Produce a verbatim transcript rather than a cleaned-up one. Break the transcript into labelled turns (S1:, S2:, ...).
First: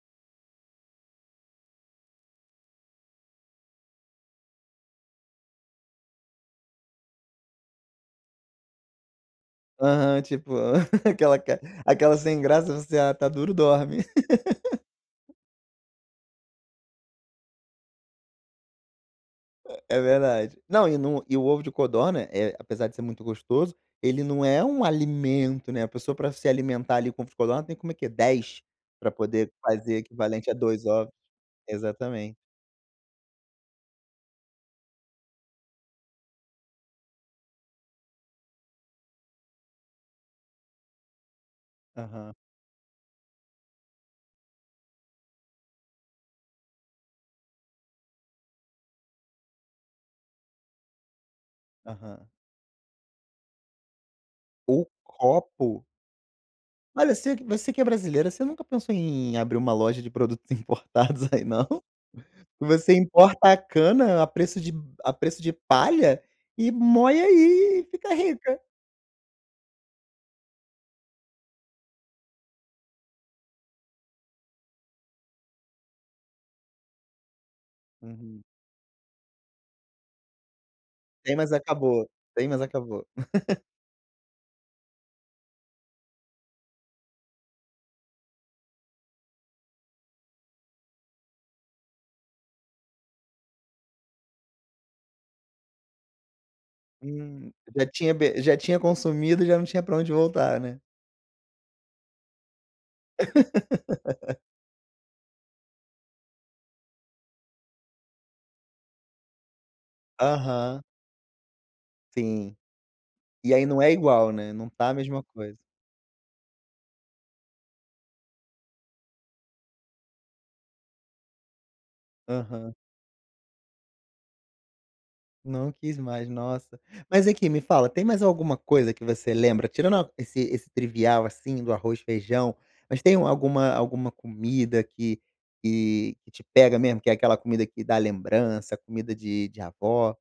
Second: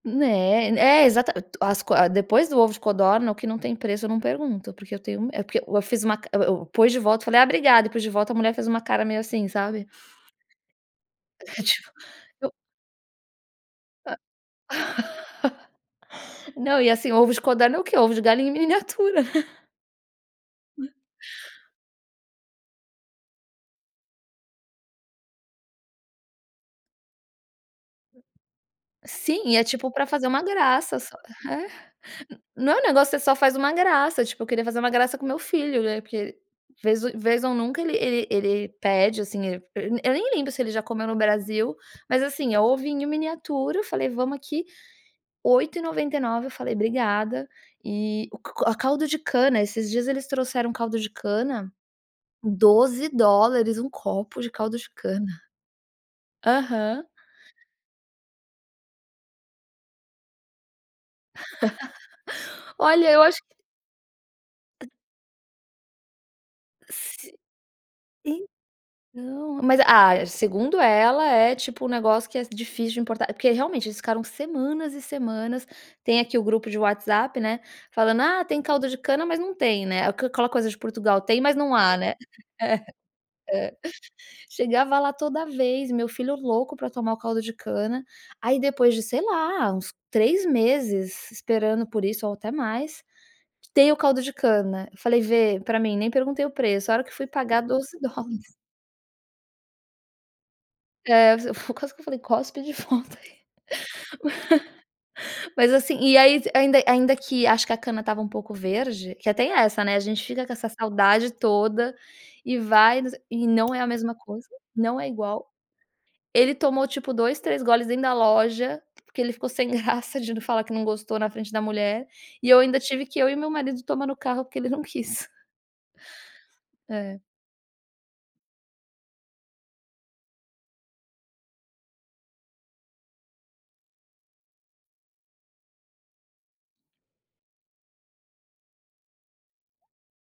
S1: É, é exatamente, as qua depois do ovo de codorna o que não tem preço eu não pergunto, porque eu tenho me é porque eu fiz uma ca eu eu pus de volta falei: "Ah obrigada.", eu pus de volta, a mulher fez uma cara meio assim, sabe?
S2: Aham, tipo, aquela
S1: E tipo,
S2: aquela sem
S1: eu
S2: graça, você, "Ah está duro, dorme".
S1: É. Não e, assim, ovos de codorna é o quê? Ovo de galinha em miniatura.
S2: É verdade.
S1: Não
S2: Não,
S1: é?
S2: e em um o ovo de codorna, apesar de ser muito gostoso, ele não é um alimento, né. A pessoa pra se alimentar ali com ovo de codorna tem como o quê? dez pra
S1: Sim,
S2: poder
S1: e é tipo
S2: fazer
S1: pra fazer uma
S2: equivalente a dois
S1: graça
S2: ovos.
S1: só, é.
S2: Exatamente.
S1: Não, o negócio que você só faz uma graça, tipo eu queria fazer uma graça com meu filho, né, porque vez vez ou nunca ele ele pede, assim, ele eu nem lembro se ele já comeu no Brasil, mas,
S2: Aham.
S1: assim, é ovinho em miniatura, eu falei vamos aqui oito e noventa e nove eu falei: "Obrigada", e o co o caldo de cana, esses dias eles trouxeram caldo de cana,
S2: Aham.
S1: doze dólares um copo de caldo
S2: O
S1: de cana.
S2: copo?
S1: Aham.
S2: Mas você você que é brasileira, você nunca pensou em abrir uma loja de produtos importados aí não? Você
S1: Olha eu acho que
S2: importa a cana a preço de ban
S1: P
S2: a preço de palha e mói aí e fica rica.
S1: Então, mas, ah, segundo ela é tipo um negócio que é difícil de importar, porque realmente eles ficaram semanas e semanas, tem aqui o grupo de WhatsApp, né, falando: "Ah
S2: Aham.
S1: tem caldo de cana" mas não tem, né, aquela coisa de Portugal
S2: Tem
S1: tem
S2: mas
S1: mas não há,
S2: acabou
S1: né?
S2: tem mas
S1: É,
S2: acabou.
S1: é chegava lá toda vez meu filho louco pra tomar o caldo de cana, aí depois de sei lá uns três meses esperando por isso ou até mais, tem o caldo de cana. Falei: "Vê pra mim.", nem perguntei o preço a hora que fui
S2: Hum,
S1: pagar
S2: já
S1: doze
S2: tinha
S1: dólares.
S2: já tinha consumido e já não tinha pra onde voltar, né.
S1: Eh, fu quase que eu falei: "Cospe de volta aí". Mas assim e aí ainda ainda que acho que a cana estava um pouco verde, que até é essa, né, a gente fica com essa
S2: Aham.
S1: saudade toda
S2: Sim.
S1: e vai e
S2: E aí
S1: não é
S2: não
S1: a
S2: é
S1: mesma
S2: igual,
S1: coisa,
S2: né, não está a
S1: não é
S2: mesma
S1: igual.
S2: coisa.
S1: Ele tomou tipo dois, três goles dentro da loja porque ele ficou sem graça de falar que não gostou na frente da mulher. E eu
S2: Aham.
S1: ainda tive que eu e o meu marido tomar no carro porque ele não quis.
S2: Não quis mais, nossa.
S1: É.
S2: Mas aqui, me fala, tem mais alguma coisa que você lembra, tirando esse esse trivial, assim, do arroz feijão, mas tem alguma alguma comida que que que te pega mesmo, que é aquela comida que dá lembrança, comida de de avó?